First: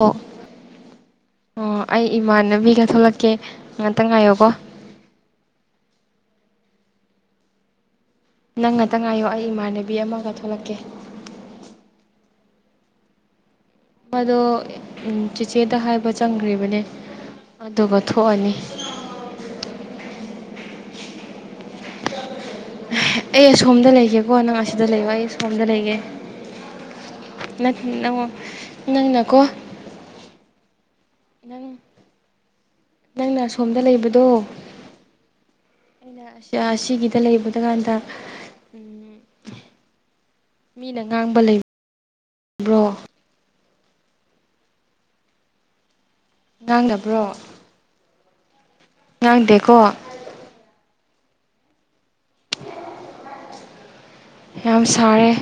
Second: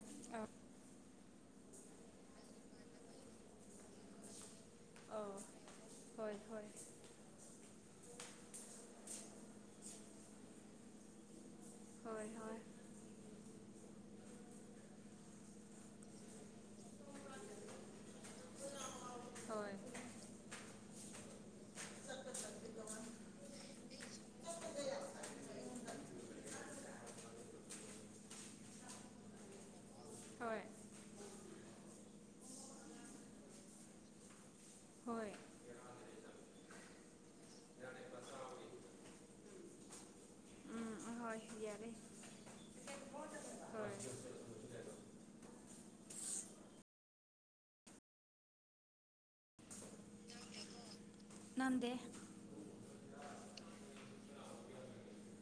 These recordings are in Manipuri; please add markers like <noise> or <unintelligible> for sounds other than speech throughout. ꯑꯣ ꯑ ꯑꯣ ꯑꯩ ꯏꯃꯥꯟꯅꯕꯤꯒ ꯊꯣꯛꯂꯛꯀꯦ ꯉꯥꯛꯇ ꯉꯥꯏꯌꯣꯀꯣ ꯑ ꯍꯣꯏ ꯍꯣꯏ ꯅꯪ ꯉꯥꯛꯇꯪ ꯉꯥꯏꯌꯣ ꯑꯩ ꯏꯃꯥꯟꯅꯕꯤ ꯑꯃꯒ ꯊꯣꯛꯂꯛꯀꯦ ꯍꯣꯏ ꯍꯣꯏ ꯃꯗꯣ ꯆꯦꯆꯦꯗ ꯍꯥꯏꯕ ꯆꯪꯈ꯭ꯔꯤꯕꯅꯦ ꯑꯗꯨꯒ ꯊꯣꯛꯑꯅꯤ ꯍꯣꯏ ꯑꯩ ꯑꯁꯣꯝꯗ ꯂꯩꯒꯦꯀꯣ ꯅꯪ ꯑꯁꯤꯗ ꯂꯩꯕꯣ ꯑꯩ ꯁꯣꯝꯗ ꯂꯩꯒꯦ ꯪ ꯅꯪꯅꯀꯣ ꯍꯣꯏ ꯏꯅ ꯅꯪꯅ ꯁꯣꯝꯗ ꯂꯩꯕꯗꯣ ꯍꯣꯏ ꯑꯩꯅ ꯑꯁꯤꯒꯤꯗ ꯂꯩꯕꯗ ꯀꯥꯟꯗ ꯃꯤꯅ ꯎꯝ ꯉꯥꯡꯕ ꯍꯣꯏ ꯌꯥꯔꯦ ꯂꯩꯕꯕ꯭ꯔꯣ ꯍꯣꯏ ꯉꯥꯡꯅꯕ꯭ꯔꯣ ꯉꯥꯡꯗꯦꯀꯣ ꯅꯗꯦ ꯌꯥꯝ ꯁꯥꯔꯦ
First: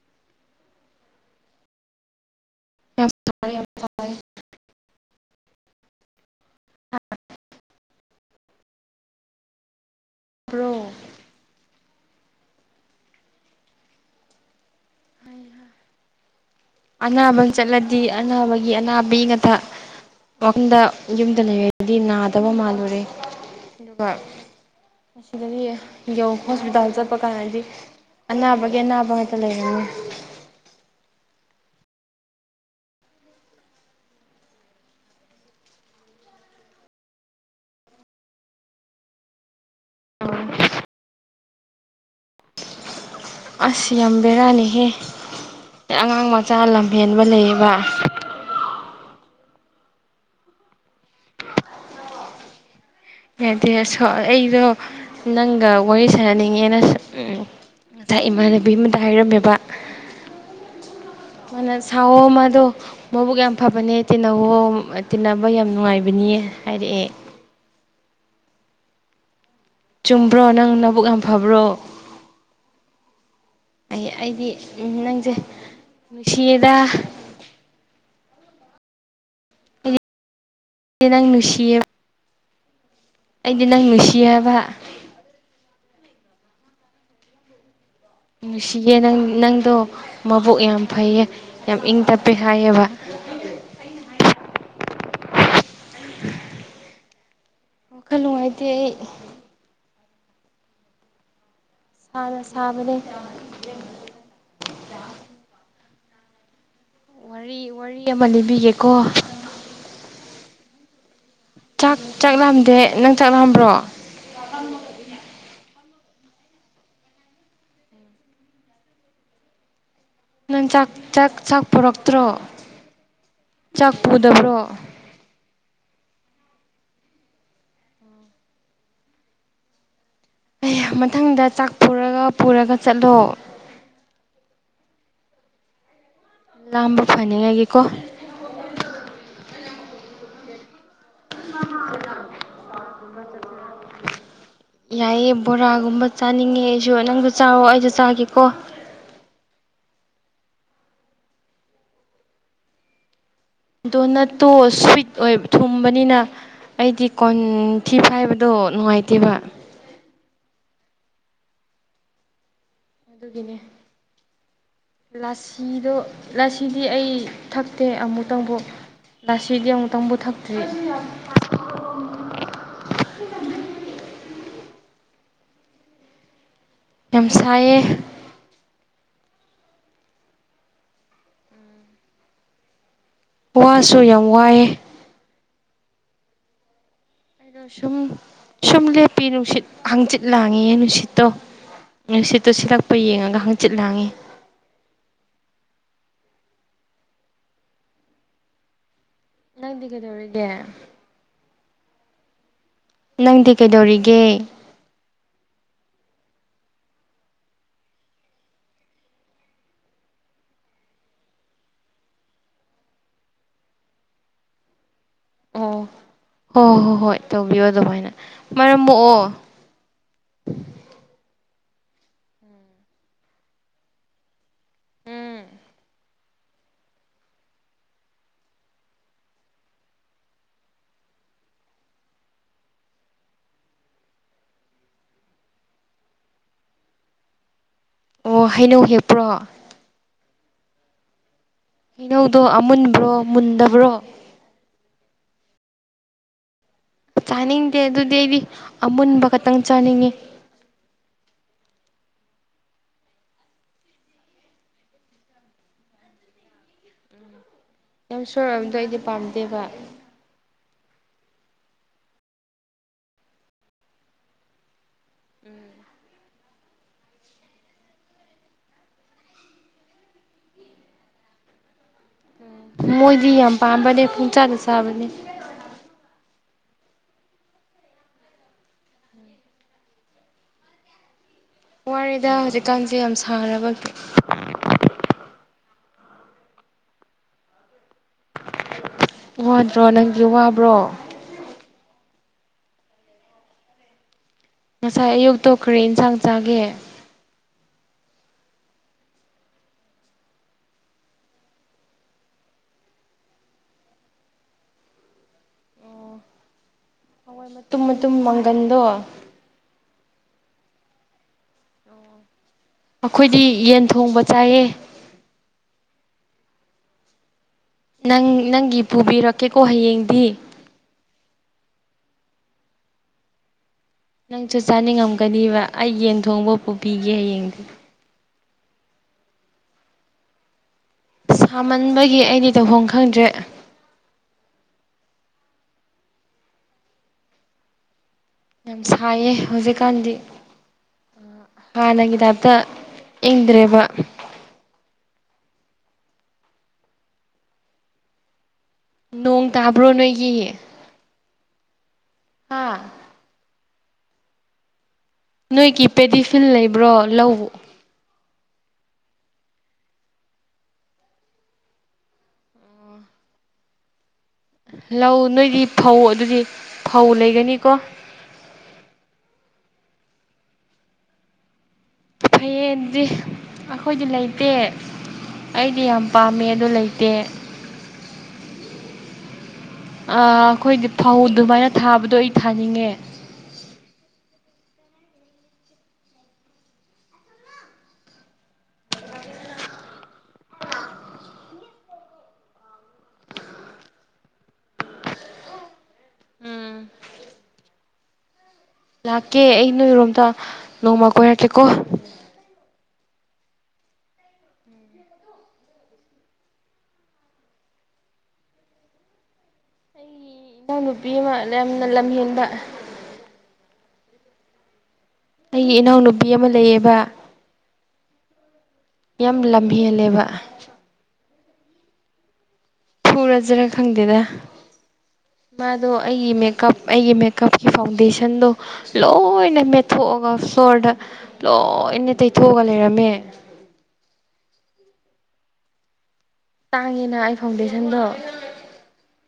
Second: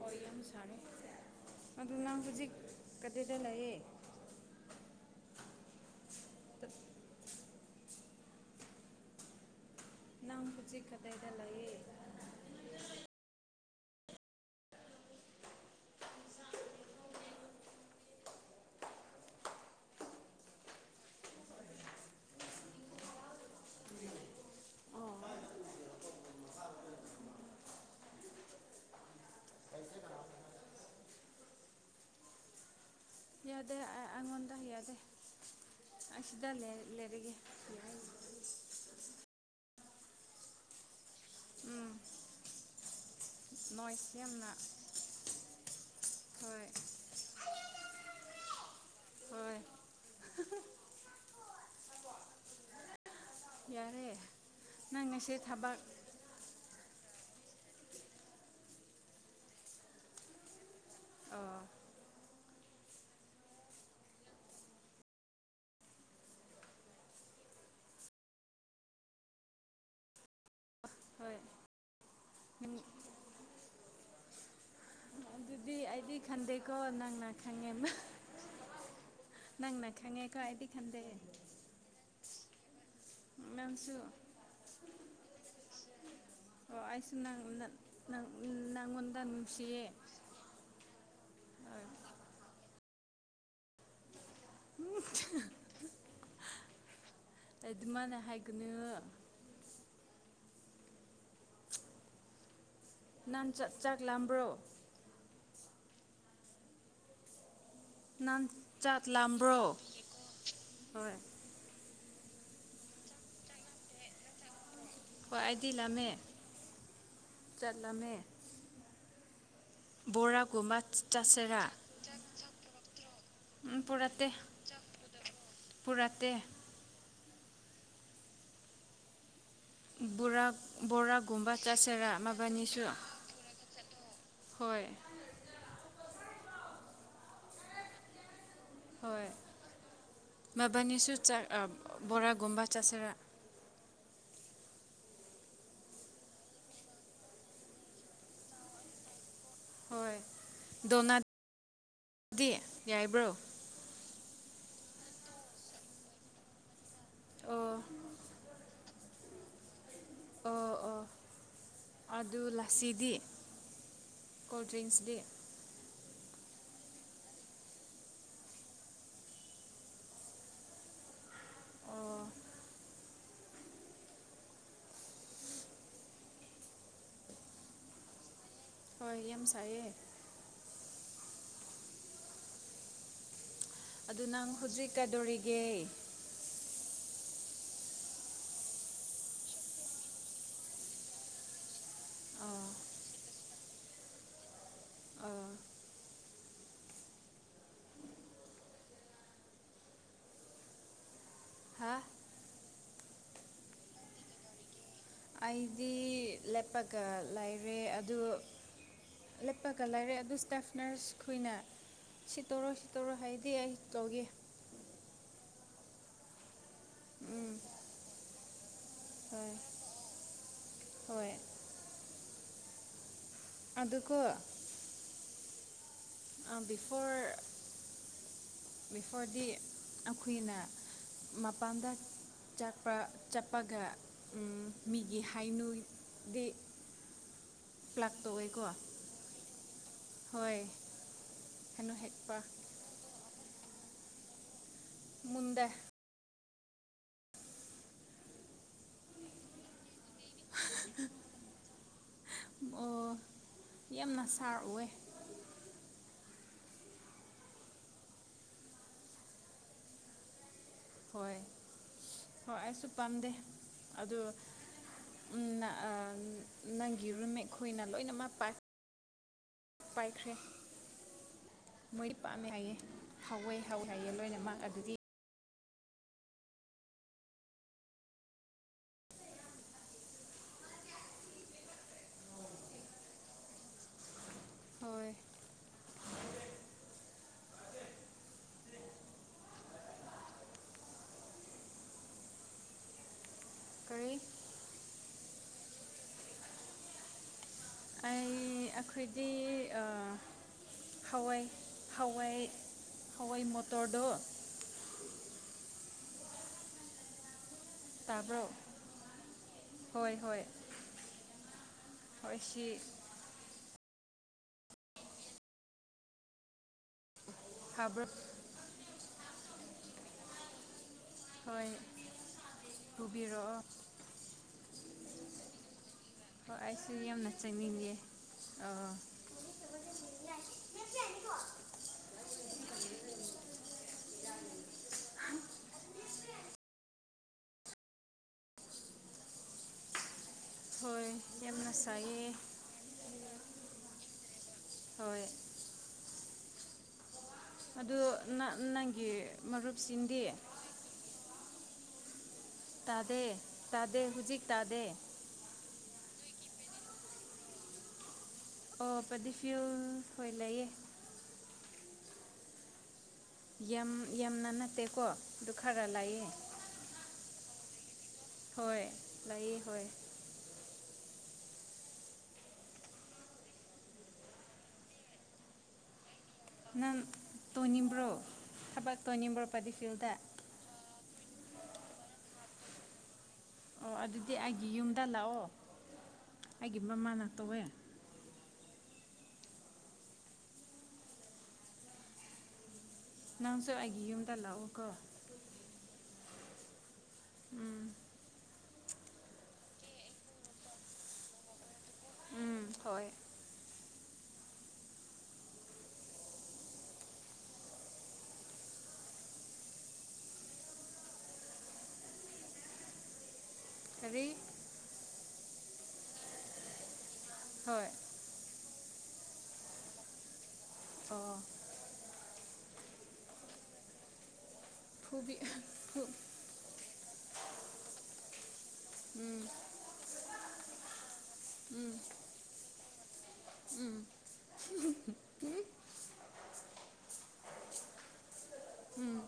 ꯍꯣꯏ ꯌꯥꯝ ꯁꯥꯔꯦ ꯑꯗꯨ ꯅꯪ ꯍꯧꯖꯤꯛ ꯌꯥꯝ ꯀꯔꯤꯗ ꯂꯩꯌꯦ ꯑꯥ ꯅꯪ ꯕ꯭ꯔꯣ ꯍꯧꯖꯤꯛ ꯀꯗꯥꯏꯗ ꯂꯩꯌꯦ ꯑꯅꯥꯕꯝ ꯆꯠꯂꯗꯤ ꯑꯅꯥꯕꯒꯤ ꯑꯅꯥꯕꯤ ꯉꯊ ꯋꯥꯈꯐꯝꯗ ꯌꯨꯝꯗ ꯂꯩꯕꯗꯤ ꯅꯥꯗꯕ ꯃꯥꯜꯂꯨꯔꯦ ꯑꯗꯨꯒ ꯑꯁꯤꯗꯗꯤ ꯌ ꯍꯣꯁꯄꯤꯇꯥꯜ ꯆꯠꯄ ꯀꯥꯟꯅꯗꯤ ꯑꯅꯥꯕꯒꯤ ꯑꯅꯥꯕ ꯉꯥꯛꯇ ꯂꯩꯔꯅꯤ ꯌꯥꯗꯦ ꯑꯩꯉꯣꯟꯗ ꯌꯥ ꯌꯥꯗꯦ ꯑ ꯁꯤꯗ ꯂꯩ ꯂꯩꯔꯤꯒꯦ ꯎꯝ ꯑꯁ ꯅꯣꯏꯁ ꯌꯥꯝꯅ ꯌꯥꯝꯝꯝꯕꯔꯥꯅꯤ ꯍꯦ ꯑꯉꯥꯡ ꯃꯆꯥ ꯍꯣꯏ ꯂꯝꯍꯦꯟꯕ ꯂꯩꯌꯦꯕ ꯍꯣꯏ ꯌꯥꯗꯤ ꯌꯥꯔꯦ ꯑꯩꯗꯣ ꯅꯪ ꯉꯁꯤ ꯅꯪꯒ ꯊꯕꯛ ꯋꯥꯔꯤ ꯁꯥꯟꯅꯅꯤꯡꯉꯦꯅ ꯉꯁꯥꯏ ꯏꯃꯥꯟꯅꯕꯤ ꯑꯃꯗ ꯍꯥꯏꯔꯝꯃꯦꯕ ꯑꯣ ꯃꯥꯅ ꯁꯥꯋꯣ ꯃꯥꯗꯣ ꯃꯕꯨꯛ ꯌꯥꯝ ꯐꯕꯅꯦ ꯇꯤꯟꯅꯋꯣ ꯇꯤꯟꯅꯕ ꯌꯥꯝ ꯅꯨꯡꯉꯥꯏꯕꯅꯤꯌꯦ ꯍꯥꯏꯔꯛꯑꯦ ꯆꯨꯝꯕ꯭ꯔꯣ ꯅꯪ ꯅꯕꯨꯛ ꯌꯥꯝ ꯍꯣꯏ ꯐꯕ꯭ꯔꯣ ꯑꯩ ꯑꯩꯗꯤ ꯎ ꯅꯪꯁꯦ ꯑꯗꯨꯗꯤ ꯑꯩꯗꯤ ꯈꯟꯗꯦꯀꯣ ꯅꯨꯡꯁꯤꯌꯦꯗ ꯅꯪꯅ ꯈꯪꯉꯦ ꯅꯪꯅ ꯈꯪꯉꯦꯀꯣ ꯍꯥꯏꯗꯤ ꯑ ꯅꯪ ꯅꯨꯡꯁꯤꯌꯦ ꯑꯩꯗꯤ ꯅꯪ ꯅꯪꯁꯨ ꯈꯨꯁꯤꯤꯕ ꯑꯣ ꯑꯥꯏꯁꯤꯡ ꯅꯉꯅ ꯅꯨꯡꯁꯤꯌꯦ ꯅꯪ ꯅꯪꯗꯣ ꯃꯕꯣꯛ ꯌꯥꯝ ꯐꯩꯌꯦ ꯌꯥꯝ ꯏꯪ ꯇꯞꯄꯦ ꯍꯥꯏꯑꯕ <inaudible> ꯎ <inaudible> ꯑꯗꯨꯃꯥꯏꯅ ꯋꯥꯈꯜ ꯅꯨꯡꯉꯥꯏꯇꯦ ꯍꯥꯏꯒꯅꯨ ꯑꯩ ꯁꯅ ꯁꯥꯕꯅ ꯅꯥꯟꯆꯠ ꯆꯥꯛ ꯂꯥꯕ꯭ꯔꯣ ꯋꯥꯔꯤ ꯋꯥꯔꯤ ꯑꯃ ꯅꯪ ꯂꯤꯕꯤꯒꯦꯀꯣ ꯆꯥꯛ ꯂꯥꯝꯕ꯭ꯔꯣ ꯍꯣꯏ ꯉꯍꯥꯛ ꯆꯥꯛꯂꯝꯝꯗꯦ ꯅꯪ ꯆꯥꯛꯂꯝꯂꯝꯕ꯭ꯔꯣ ꯀꯏꯗꯤꯂꯝꯃꯦ ꯆꯠꯂꯝꯃꯦ ꯅꯪ ꯆꯥꯛ ꯆꯥꯛ ꯆꯥꯛ ꯄꯨꯔꯛꯇ꯭ꯔꯣ ꯎꯝ ꯆꯥꯛ ꯄꯨꯗꯕ꯭ꯔꯣ ꯄꯨꯔꯠꯇ ꯕꯣꯔꯥ ꯑꯩ ꯃꯊꯪꯗ ꯕꯣꯔꯥꯒꯨꯝꯕ ꯆꯥꯛ ꯆꯥꯁꯤꯔꯥ ꯄꯨꯔꯒ ꯄꯨꯔꯒ ꯃꯕꯥꯅꯤꯁꯨ ꯆꯠꯂꯣ ꯍꯣꯏ ꯂꯃꯣ ꯐ ꯂꯀ ꯍꯣꯏ ꯃꯕꯥꯅꯤꯁꯨ ꯕꯣꯔꯥꯒꯨꯝꯕꯥ ꯆꯥꯁꯥ <inaudible> ꯌꯥꯏꯑꯦ ꯕꯣꯔꯥꯒꯨꯝꯕ ꯆꯥꯅꯤꯡꯉꯦ ꯑꯩꯁꯨ ꯅꯪꯁꯨ ꯆꯥꯔꯣ ꯑꯩꯁꯨ ꯆꯥꯒꯦꯀꯣ ꯍꯣꯏ ꯗꯣꯅꯗꯤ ꯌꯥꯏꯕ꯭ꯔꯣ ꯗꯣꯅꯠꯇꯣ ꯁ꯭ꯋꯤꯠ ꯑꯣꯏꯕ ꯊꯨꯝꯕꯅꯤꯅ ꯑꯩꯗꯤ ꯑꯣ ꯀꯣꯟꯊꯤ ꯐꯥꯏꯕꯗꯣ ꯑꯣ ꯅꯨꯡꯉꯥꯏꯇꯦꯕ ꯑꯣ ꯑꯣ ꯑꯗꯨ ꯂꯥꯛ ꯑꯗꯨꯒꯤꯅꯦ ꯗ꯭ꯔꯤꯡꯁꯗꯤ ꯂꯥꯁꯤꯗꯣ ꯂꯁꯤꯗꯤ ꯑꯩ ꯊꯛꯇꯦ ꯑꯃꯨꯛꯇꯪꯕꯣꯛ ꯂꯁꯤꯗꯤ ꯑꯃꯨꯛꯇꯪ ꯄꯨꯊꯛꯇ꯭ꯔꯤ ꯑꯣ <unintelligible> ꯌꯥꯝꯁꯥꯏꯌꯦ ꯍꯣꯏ ꯌꯥꯝ ꯁꯥꯏꯌꯦ ꯋꯥꯁꯨ ꯌꯥꯝ ꯋꯥꯏꯑꯦ ꯌꯦꯦ ꯑꯩꯅꯣ ꯁꯨꯝ ꯁꯨꯝ ꯂꯦꯞꯄꯤ ꯅꯨꯡꯁꯤꯠ ꯍꯥꯡꯆꯤꯠ ꯂꯥꯡꯉꯤ ꯅꯨꯡꯁꯤꯠꯇꯣ ꯅꯨꯡꯁꯤꯠꯇꯨ ꯑꯣ ꯁꯤꯜꯂꯛꯄ ꯌꯦꯡꯉꯒ ꯍꯪꯆꯤꯠ ꯂꯥꯡꯉꯤ ꯑꯣ ꯅꯗꯤꯤ ꯀꯗꯧꯔꯒꯦ ꯍꯥ ꯅꯪꯗꯤ ꯀꯩꯗꯧꯔꯤꯒꯦ ꯑꯩꯗꯤ ꯂꯦꯞꯄꯒ ꯂꯩꯔꯦ ꯑꯗꯨ ꯂꯦꯠꯄꯒ ꯂꯩꯥꯏꯔꯦ ꯑꯗꯨ ꯏꯁꯇꯥꯐ ꯅꯔꯁ ꯈꯣꯏꯅ ꯁꯤ ꯇꯧꯔꯣ ꯁꯤ ꯇꯧꯔꯣ ꯍꯥꯏꯗꯤ ꯑꯩ ꯇꯧꯒꯦ ꯑꯣ ꯍꯣꯏ ꯍꯣ ꯍꯣꯏ ꯎꯝ ꯇꯧꯕꯤꯌꯣ ꯑꯗꯨꯃꯥꯏꯅ ꯃꯔꯝ ꯊꯃꯛꯑꯣ ꯍꯣꯏ ꯍꯣꯏ ꯑꯗꯀꯣ ꯐꯣꯔꯗꯤ ꯑꯩꯈꯣꯏꯅ ꯃꯄꯥꯟꯗ ꯆꯠꯄ ꯆꯠꯄꯒ ꯃꯤꯒꯤ ꯍꯥꯏꯅꯨꯗꯤꯦ <unintelligible> ꯑꯣ ꯍꯩꯅꯧ ꯍꯦꯞꯄ꯭ꯔꯣ ꯍꯣꯏ ꯍꯩꯅꯧ ꯍꯦꯛꯄ ꯍꯩꯅꯧꯗꯣ ꯑꯃꯨꯟꯕ꯭ꯔꯣ ꯃꯨꯟꯗꯕ꯭ꯔꯣ ꯃꯗ ꯆꯥꯅꯤꯡꯗꯦ ꯑꯗꯨꯗꯤ ꯑꯩꯗꯤ ꯑꯃꯨꯟꯕ ꯈꯛꯇꯪ ꯆꯥꯅꯤꯡꯉꯤ ꯑꯣ ꯌꯥꯝꯅ ꯁꯥꯔ ꯑꯣꯏꯑꯦ ꯌꯥꯝ ꯁꯣꯔꯕꯗꯣ ꯑꯩꯗꯤ ꯄꯥꯝꯗꯦꯕ ꯍꯣꯏ ꯍꯣꯏ ꯑꯩꯁꯨ ꯄꯥꯝꯗꯦ ꯑꯗꯨ ꯎꯝ ꯅꯪꯒꯤꯔꯨꯝ ꯑꯩꯈꯣꯏꯅ ꯂꯣꯏꯅꯃꯛ ꯄꯥꯛ ꯄꯥꯏꯈ꯭ꯔꯦ ꯃꯣꯏ ꯄꯥꯝꯃꯦ ꯍꯥꯏꯌꯦꯦ ꯃꯣꯏꯗꯤ ꯍꯧꯋꯦ ꯌꯥꯝ ꯍꯧꯋꯏ ꯄꯥꯝꯕꯅꯦ ꯍꯥꯏꯌꯦ ꯂꯣꯏꯅꯃꯛ ꯄꯨꯡꯆꯥꯗ ꯑꯗꯨꯒꯤ ꯆꯥꯕꯅꯦ ꯋꯥꯔꯤꯗ ꯍꯧꯖꯤꯛꯀꯥꯟꯁꯦ ꯌꯥꯝ ꯁꯥꯔꯕ ꯍꯣꯏ ꯋꯥꯗ꯭ꯔꯣ ꯅꯪꯒꯤ ꯋꯥꯕ꯭ꯔꯣ ꯀꯔꯤ ꯉꯁꯥꯏ ꯑꯌꯨꯛ ꯇꯣꯛꯈ꯭ꯔꯦ ꯏꯟꯁꯥꯡ ꯆꯥꯒꯦ ꯑꯩ ꯑꯩꯈꯣꯏꯗꯤ ꯍꯋꯥꯏ ꯍꯋꯥꯏ ꯍꯋꯥꯏ ꯃꯣꯇꯣꯔꯗꯣ ꯎꯝ ꯍꯣꯏ ꯃꯇꯨꯝ ꯃꯇꯨꯝ ꯇꯥꯕ꯭ꯔꯣ ꯃꯪꯒꯟꯗꯣ ꯍꯣꯏ ꯍꯣꯏ ꯑꯣ ꯍꯣꯏ ꯁꯤ ꯑꯩꯈꯣꯏꯗꯤ ꯌꯦꯟ ꯊꯣꯡꯕ ꯆꯥꯏꯌꯦ ꯍꯥꯕ꯭ꯔꯣ ꯅꯪ ꯅꯪꯒꯤ ꯄꯨꯕꯤꯔꯛꯀꯦꯀꯣ ꯍꯌꯦꯡꯗꯤ ꯍꯣꯏ ꯄꯨꯕꯤꯔꯛꯑꯣ ꯅꯪꯁꯨ ꯆꯥꯅꯤꯡꯉꯝꯒꯅꯦꯕ ꯑꯩ ꯌꯦꯟ ꯊꯣꯡꯕ ꯍꯣꯏ ꯑꯩꯁꯨ ꯄꯨꯕꯤꯒꯦ ꯌꯥꯝꯅ ꯍꯌꯦꯡꯗꯤ ꯆꯪꯅꯤꯡꯉꯦ ꯑꯥ ꯁꯥꯃꯟꯕꯒꯤ ꯑꯩꯗꯤ ꯇꯧꯍꯣꯡ ꯈꯪꯗ꯭ꯔꯦ ꯌꯥꯝ ꯁꯥꯏꯌꯦ ꯍꯧꯖꯤꯛꯀꯥꯟꯗꯤ ꯍꯣꯏ ꯌꯥꯝꯅ ꯍꯥꯟꯅꯒꯤ ꯁꯥꯏꯌꯦ ꯇꯥꯏꯞꯇ ꯏꯪꯗ꯭ꯔꯦꯕ ꯍꯣꯏ ꯑꯗꯨ ꯅꯪꯒꯤ ꯅꯣꯡ ꯇꯥꯕ꯭ꯔꯣ ꯃꯔꯨꯞꯁꯤꯡꯗꯤ ꯅꯣꯏꯒꯤ ꯍꯥ ꯇꯥꯗꯦ ꯇꯥꯗꯦ ꯍꯧꯖꯤꯛ ꯇꯥꯗꯦ ꯅꯣꯏꯒꯤ ꯄꯦꯗꯤꯐꯤꯜ ꯂꯩꯕ꯭ꯔꯣ ꯂꯎ ꯑꯣ ꯄꯗꯤꯐꯤꯌꯜ ꯍꯣꯏ ꯂꯩꯌꯦ ꯌꯝ ꯂꯧ ꯅꯣꯏꯗꯤ ꯐꯧ ꯂꯩꯌꯦ ꯑꯗꯨꯗꯤ ꯐꯧ ꯂꯩꯒꯅꯤꯀꯣ ꯍꯣꯏ ꯂꯥꯏꯑꯦ ꯍꯣꯏ ꯐꯩꯌꯦ ꯑꯗꯨꯗꯤ ꯑꯈꯣꯏꯗꯤ ꯂꯩꯇꯦ ꯑꯩꯗꯤ ꯌꯥꯝ ꯄꯥꯝꯃꯦ ꯑꯗꯣ ꯅꯪ ꯂꯩꯇꯦ ꯇꯣꯅꯤꯡꯕ꯭ꯔꯣ ꯊꯥꯕꯛ ꯇꯣꯅꯤꯡꯕ꯭ꯔꯣ ꯄꯥꯗꯤꯐꯤꯜꯗ ꯑꯈꯣꯏꯗꯤ ꯐꯧ ꯑꯗꯨꯃꯥꯏꯅ ꯊꯥꯕꯗꯣ ꯑꯩ ꯊꯥꯅꯤꯡꯉꯦ ꯑꯣ ꯑꯗꯨꯗꯤ ꯑꯩꯒꯤ ꯌꯨꯝꯗ ꯂꯥꯛꯑꯣ ꯑꯩꯒꯤ ꯃꯃꯥꯅ ꯇꯧꯋꯦ ꯅꯪꯁꯨ ꯑꯒꯤ ꯌꯨꯝꯗ ꯂꯥꯛꯑꯣ ꯀꯣ ꯎꯝ ꯎꯝ ꯂꯥꯛꯀꯦ ꯑꯩ ꯅꯣꯏꯔꯣꯝꯇ ꯅꯣꯡꯃ ꯀꯣꯏꯔꯛꯀꯦꯀꯣ ꯎꯝ ꯍꯣꯏ ꯑꯩ ꯏꯅꯥꯎ ꯅꯨꯨꯄꯤ ꯑꯃ ꯌꯥꯝꯅ ꯂꯝꯍꯦꯟꯕ ꯀꯔꯤ ꯑꯩꯒꯤ ꯏꯅꯥꯎꯅꯨꯄꯤ ꯑꯃ ꯂꯩꯌꯦꯕ ꯍꯣꯏ ꯌꯥꯝ ꯂꯝ ꯍꯦꯜꯂꯦꯕ ꯑꯣ ꯐꯨꯔꯁꯤꯔꯥ ꯈꯪꯗꯦꯗ ꯐꯨꯕꯤ ꯃꯥꯗꯣ ꯐꯨ ꯑꯩꯒꯤ ꯃꯦꯀꯞ ꯑꯩꯒꯤ ꯃꯦꯀꯞꯀꯤ ꯐꯥꯎꯟꯗꯦꯁꯟꯗꯣ ꯎꯝ ꯂꯣꯏꯅ ꯃꯦꯠꯊꯣꯛꯑꯒ ꯄꯣꯔꯗ ꯂꯣꯏꯅ ꯇꯩꯊꯣꯛꯑꯒ ꯂꯩꯔꯝꯃꯦ ꯎꯝ ꯇꯥꯡꯉꯦꯅ ꯑꯩ ꯐꯥꯎꯟꯗꯦꯁꯟꯗꯣ ꯎꯝ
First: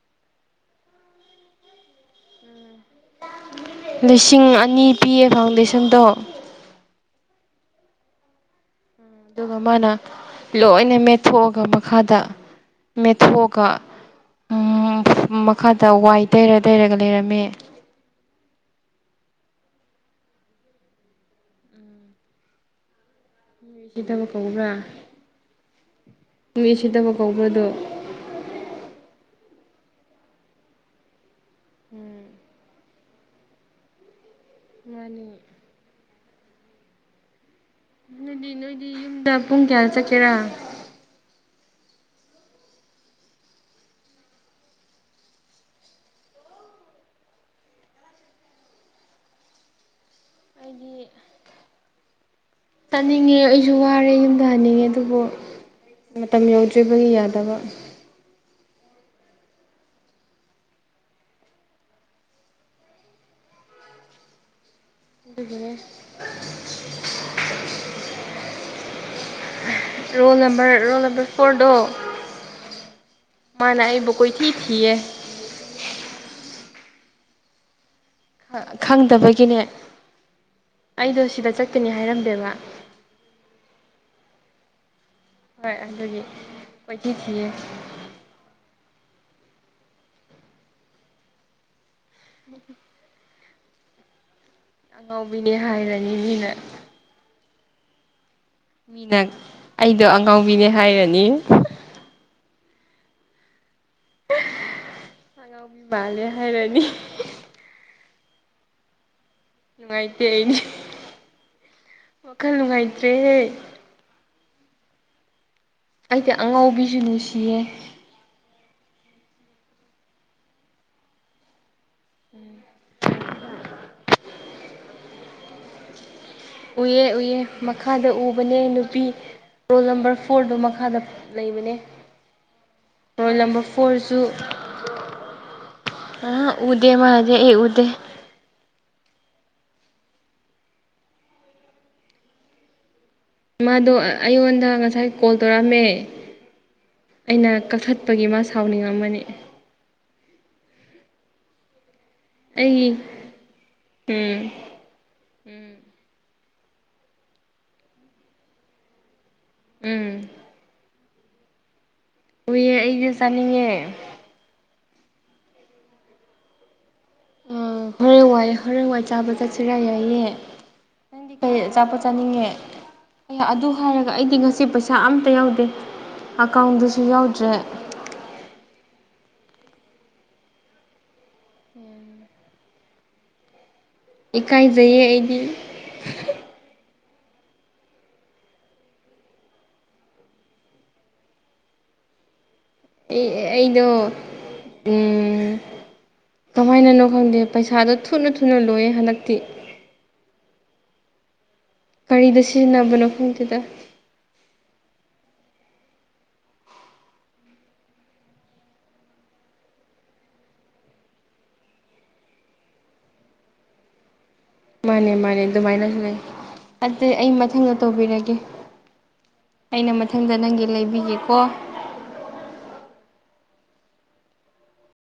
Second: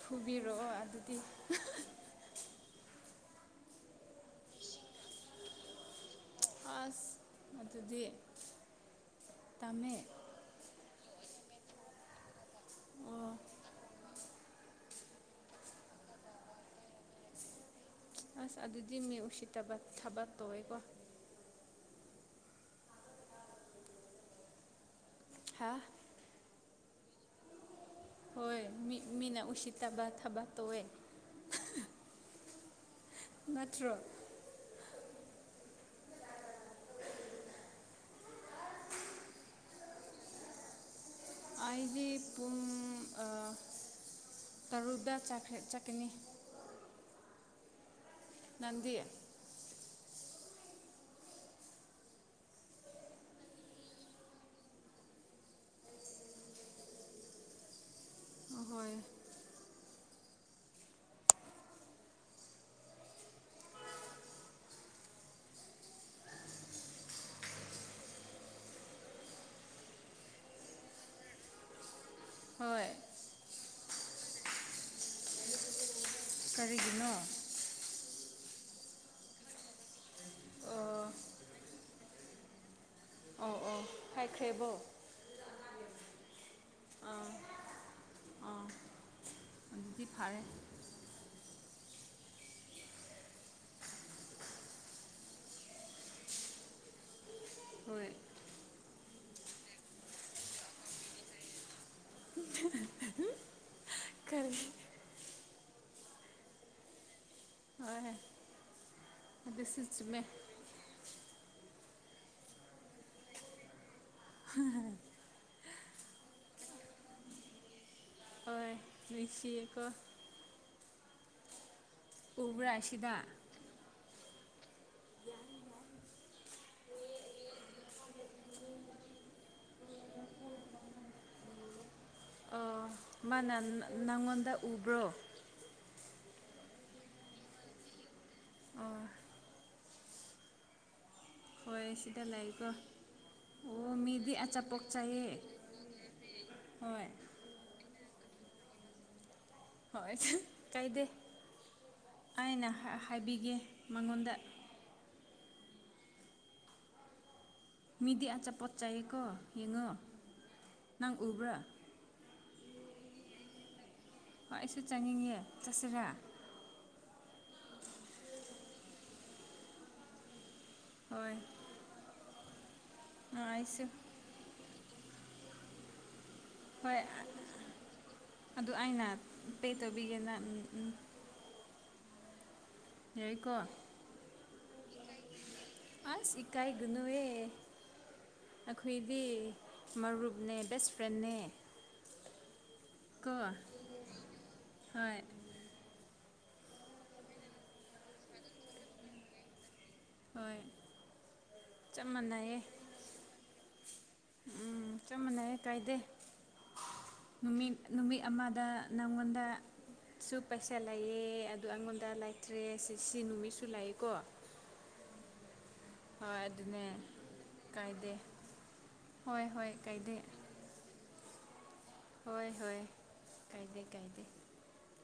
ꯐꯨꯕꯤꯔꯛꯑꯣ ꯑꯗꯨꯗꯤ ꯂꯤꯁꯤꯡ ꯑꯅꯤ ꯄꯤꯌꯦ ꯐꯥꯎꯟꯗꯦꯁꯟꯗꯣ ꯑꯁ ꯃꯗꯨꯗꯤ ꯑꯗꯨꯒ ꯃꯥꯅ ꯂꯣꯏꯅ ꯃꯦꯠꯊꯣꯛꯑꯒ ꯃꯈꯥꯗ ꯑꯣ ꯃꯦꯠꯊꯣꯛꯑꯒ ꯎꯝ ꯃꯈꯥꯗ ꯋꯥꯏ ꯇꯩꯔ ꯇꯩꯔꯒ ꯂꯩꯔꯝꯃꯦ ꯑꯁ ꯑꯗꯨꯗꯤ ꯃꯤ ꯎꯁꯤꯠꯇꯕ ꯊꯕꯛ ꯇꯧꯋꯦꯀꯣ ꯃꯤꯎꯁꯤꯠꯇꯕ ꯀꯧꯕ꯭ꯔꯥ ꯍꯥꯥ ꯃꯤꯎꯁꯤꯠꯇꯕ ꯀꯧꯕꯗꯣ ꯍꯣꯏ ꯃꯤ ꯃꯤꯅ ꯎꯁꯤꯠꯇꯥꯕ ꯊꯥꯕꯛ ꯇꯧꯋꯦ ꯎꯝ ꯅꯠꯇ꯭ꯔꯣ ꯃꯥꯅꯤ ꯑꯗꯨꯗꯤ ꯅꯣꯏꯗꯤ ꯌꯨꯝꯗ ꯄꯨꯡ ꯀꯌꯥꯗ ꯆꯠꯀꯦꯔꯥ ꯑꯩꯗꯤ ꯄꯨꯡ ꯇꯔꯨꯛꯇ ꯆꯥꯈ꯭ꯔꯦ ꯆꯠꯀꯅꯤ ꯅꯪꯗꯤ ꯑꯩꯗꯤ ꯆꯠꯅꯤꯡꯉꯦ ꯑꯩꯁꯨ ꯋꯥꯔꯦ ꯌꯨꯝꯗ ꯍꯟꯅꯤꯡꯉꯦ ꯑꯗꯨꯕꯨ ꯃꯇꯝ ꯌꯧꯗ꯭ꯔꯤꯕꯒꯤ ꯌꯥꯗꯕ ꯑꯍꯣꯏ ꯑꯗꯨꯅꯦ roll number roll number four ꯗꯣ ꯍꯣꯏ ꯃꯥꯅ ꯑꯩꯕꯨ ꯀꯣꯏꯊꯤ ꯊꯤꯌꯦ ꯇꯔꯤꯒꯤꯅꯣ ꯈꯪꯗꯕꯒꯤꯅꯦ ꯑꯣ ꯑꯩꯗꯣ ꯁꯤꯗ ꯆꯀꯅꯤ ꯍꯥꯏꯔꯝꯗꯦꯕ ꯑꯣ ꯑꯣ ꯍꯥꯏꯈ꯭ꯔꯦꯕꯣ ꯍꯣꯏ ꯑꯗꯨꯒꯤ ꯀꯣꯏꯊ ꯑꯥ ꯊꯌꯦ ꯐꯥꯔꯦ ꯎꯝ ꯑꯉꯥꯎꯤꯅꯦ ꯍꯥꯏꯔꯅꯤꯅꯦꯅ ꯍꯣꯏ ꯃꯤꯅ ꯑꯩꯗꯣ ꯑꯉꯥꯎꯕꯤꯅꯦ ꯍꯥꯏꯔꯅꯤ <inaudible> ꯀꯔꯤ ꯉꯃꯤ ꯃꯥꯂꯦ ꯍꯥꯏ ꯔꯅꯤ ꯍꯣꯏ ꯑꯗꯨꯁꯨ ꯆꯨꯝꯃꯦ ꯅꯨꯡꯉꯥꯏꯇꯦ ꯑꯩꯅꯦ ꯋꯥꯈꯜ ꯅꯨꯡꯉꯥꯏꯇ꯭ꯔꯦꯍꯦ ꯍꯝꯝ ꯑꯩꯗꯤ ꯑꯉꯧꯕꯤꯁꯨ ꯅꯨꯡꯁꯤꯌꯦ ꯀ ꯎꯕ꯭ꯔꯥ ꯁꯤꯗ ꯎꯏꯑꯦ ꯎꯏꯌꯦꯦ ꯃꯈꯥꯗ ꯎꯕꯅꯦ ꯅꯨꯄꯤ ꯔꯣꯜ ꯅꯝꯕꯔ ꯐꯣꯔꯗꯨ ꯃꯈꯥꯗ ꯂꯩꯕꯅꯦ ꯑꯣ ꯔꯣꯜ ꯃꯥꯅ ꯅꯝꯕꯔ ꯐꯣꯔꯁꯨ ꯅꯪꯉꯣꯟꯗ ꯎꯕ꯭ꯔꯣ ꯑ ꯎꯗꯦ ꯃꯥꯅꯦꯦ ꯑꯦ ꯎꯗꯦ ꯑꯣ ꯍꯣꯏ ꯁꯤꯗ ꯂꯩꯀꯣ ꯃꯥꯗꯣ ꯑꯣ ꯃꯤꯗꯤ ꯑꯩꯉꯣꯟꯗ ꯑꯆꯥꯄꯣꯠ ꯉꯁꯥꯏ ꯀꯣꯜ ꯆꯥꯏꯌꯦ ꯇꯧꯔꯛꯑꯝꯃꯦ ꯍꯣꯏ ꯑꯩꯅ ꯀꯛꯊ ꯆꯠꯄꯒꯤ ꯃꯥ ꯁꯥꯎꯅꯤꯡꯉꯝꯃꯅꯤ ꯍꯣꯏ ꯀꯥꯏꯗꯦ ꯑꯩꯅ ꯑꯩ ꯍꯥꯏꯕꯤꯒꯦ ꯃꯉꯣꯟꯗ ꯎꯝ ꯎꯝ ꯃꯤꯗꯤ ꯑꯆꯥ ꯄꯆꯥꯀ ꯎꯝ ꯅꯪ ꯎꯕ꯭ꯔꯥ ꯎꯏꯍꯦ ꯑꯩꯁ ꯆꯥꯅꯤꯡꯉꯦ ꯍꯣꯏ ꯑꯩꯁꯨ ꯆꯥꯅꯤꯡꯉꯦ ꯆꯠꯁꯤꯔꯥ ꯑ ꯍꯣꯔꯦꯟ ꯋꯥꯏ ꯍꯣꯔꯦꯟ ꯋꯥꯏ ꯆꯥꯕ ꯆꯠꯁꯤꯔ ꯌꯥꯏꯑ ꯍꯣꯏ ꯅꯪꯗꯤ ꯀꯩ ꯆꯆꯥꯄꯣꯠ ꯆꯥꯅꯤꯡꯉꯦ ꯑ ꯑꯗꯨ ꯑꯩꯁꯨ ꯍꯥꯏꯔꯒ ꯑꯩꯗꯤ ꯉꯁꯤ ꯄꯩꯁꯥ ꯑꯝꯇ ꯌꯥꯎꯗꯦ ꯑꯀꯥꯎꯟꯗꯨꯁꯨ ꯍꯣꯏ ꯌꯥꯎꯗ꯭ꯔꯦ ꯑꯗꯨ ꯑꯩꯅ ꯄꯦ ꯇꯕꯤꯤꯅ ꯌꯥꯏꯀꯣ ꯏꯀꯥꯏꯖꯩꯌꯦ ꯑꯩꯗꯤ ꯑ ꯏꯀꯥꯏꯒꯨꯅꯋꯦ ꯑꯩꯈꯣꯏꯗꯤ ꯃꯔꯨꯞꯅꯦ ꯕꯦꯁ ꯐ꯭ꯔꯦꯟꯅꯦ ꯀꯣ ꯑꯩꯗ ꯍꯣꯏ ꯀꯃꯥꯏꯅꯅꯣ ꯈꯪꯗꯦ ꯄꯩꯁꯥꯗꯣ ꯊꯨꯅ ꯊꯨꯅ ꯂꯣꯏꯌꯦ ꯍꯟꯗꯛꯇꯤ ꯍꯣꯏ ꯆꯞ ꯀꯔꯤꯗ ꯃꯥꯟꯅꯩꯌꯦ ꯁꯤꯖꯤꯟꯅꯕꯅꯣ ꯈꯐꯝꯗꯨꯗ ꯎꯝ ꯆꯞ ꯃꯥꯟꯅꯩ ꯀꯥꯏꯗꯦ ꯅꯨꯃꯤꯠ ꯅꯨꯃꯤꯠ ꯑꯃꯗ ꯅꯪꯉꯣꯟꯗ ꯁꯨ ꯄꯩꯁꯥ ꯂꯩꯑꯦ ꯑꯗꯨ ꯑꯩꯉꯣꯟꯗ ꯂꯩꯇ꯭ꯔꯦ ꯁꯤ ꯅꯨꯃꯤꯠꯁꯨ ꯂꯥꯛꯑꯦꯀꯣ ꯃꯥꯅꯦ ꯃꯥꯅꯦ ꯑꯗꯨꯃꯥꯏꯅꯁꯨ ꯂꯩ ꯑꯗꯨꯅꯦ ꯑꯗꯨ ꯑꯩ ꯃꯊꯪꯗ ꯀꯥꯏꯗꯦ ꯇꯧꯕꯤꯔꯒꯦ ꯍꯣꯏ ꯍꯣꯏ ꯑꯩꯅ ꯀꯥꯏꯗꯦ ꯃꯊꯪꯗ ꯅꯪꯒꯤ ꯂꯩꯕꯤꯒꯦꯀꯣ ꯍꯣꯏ ꯍꯣꯏ ꯀꯥꯏꯗꯩ ꯀꯥꯏꯗꯩ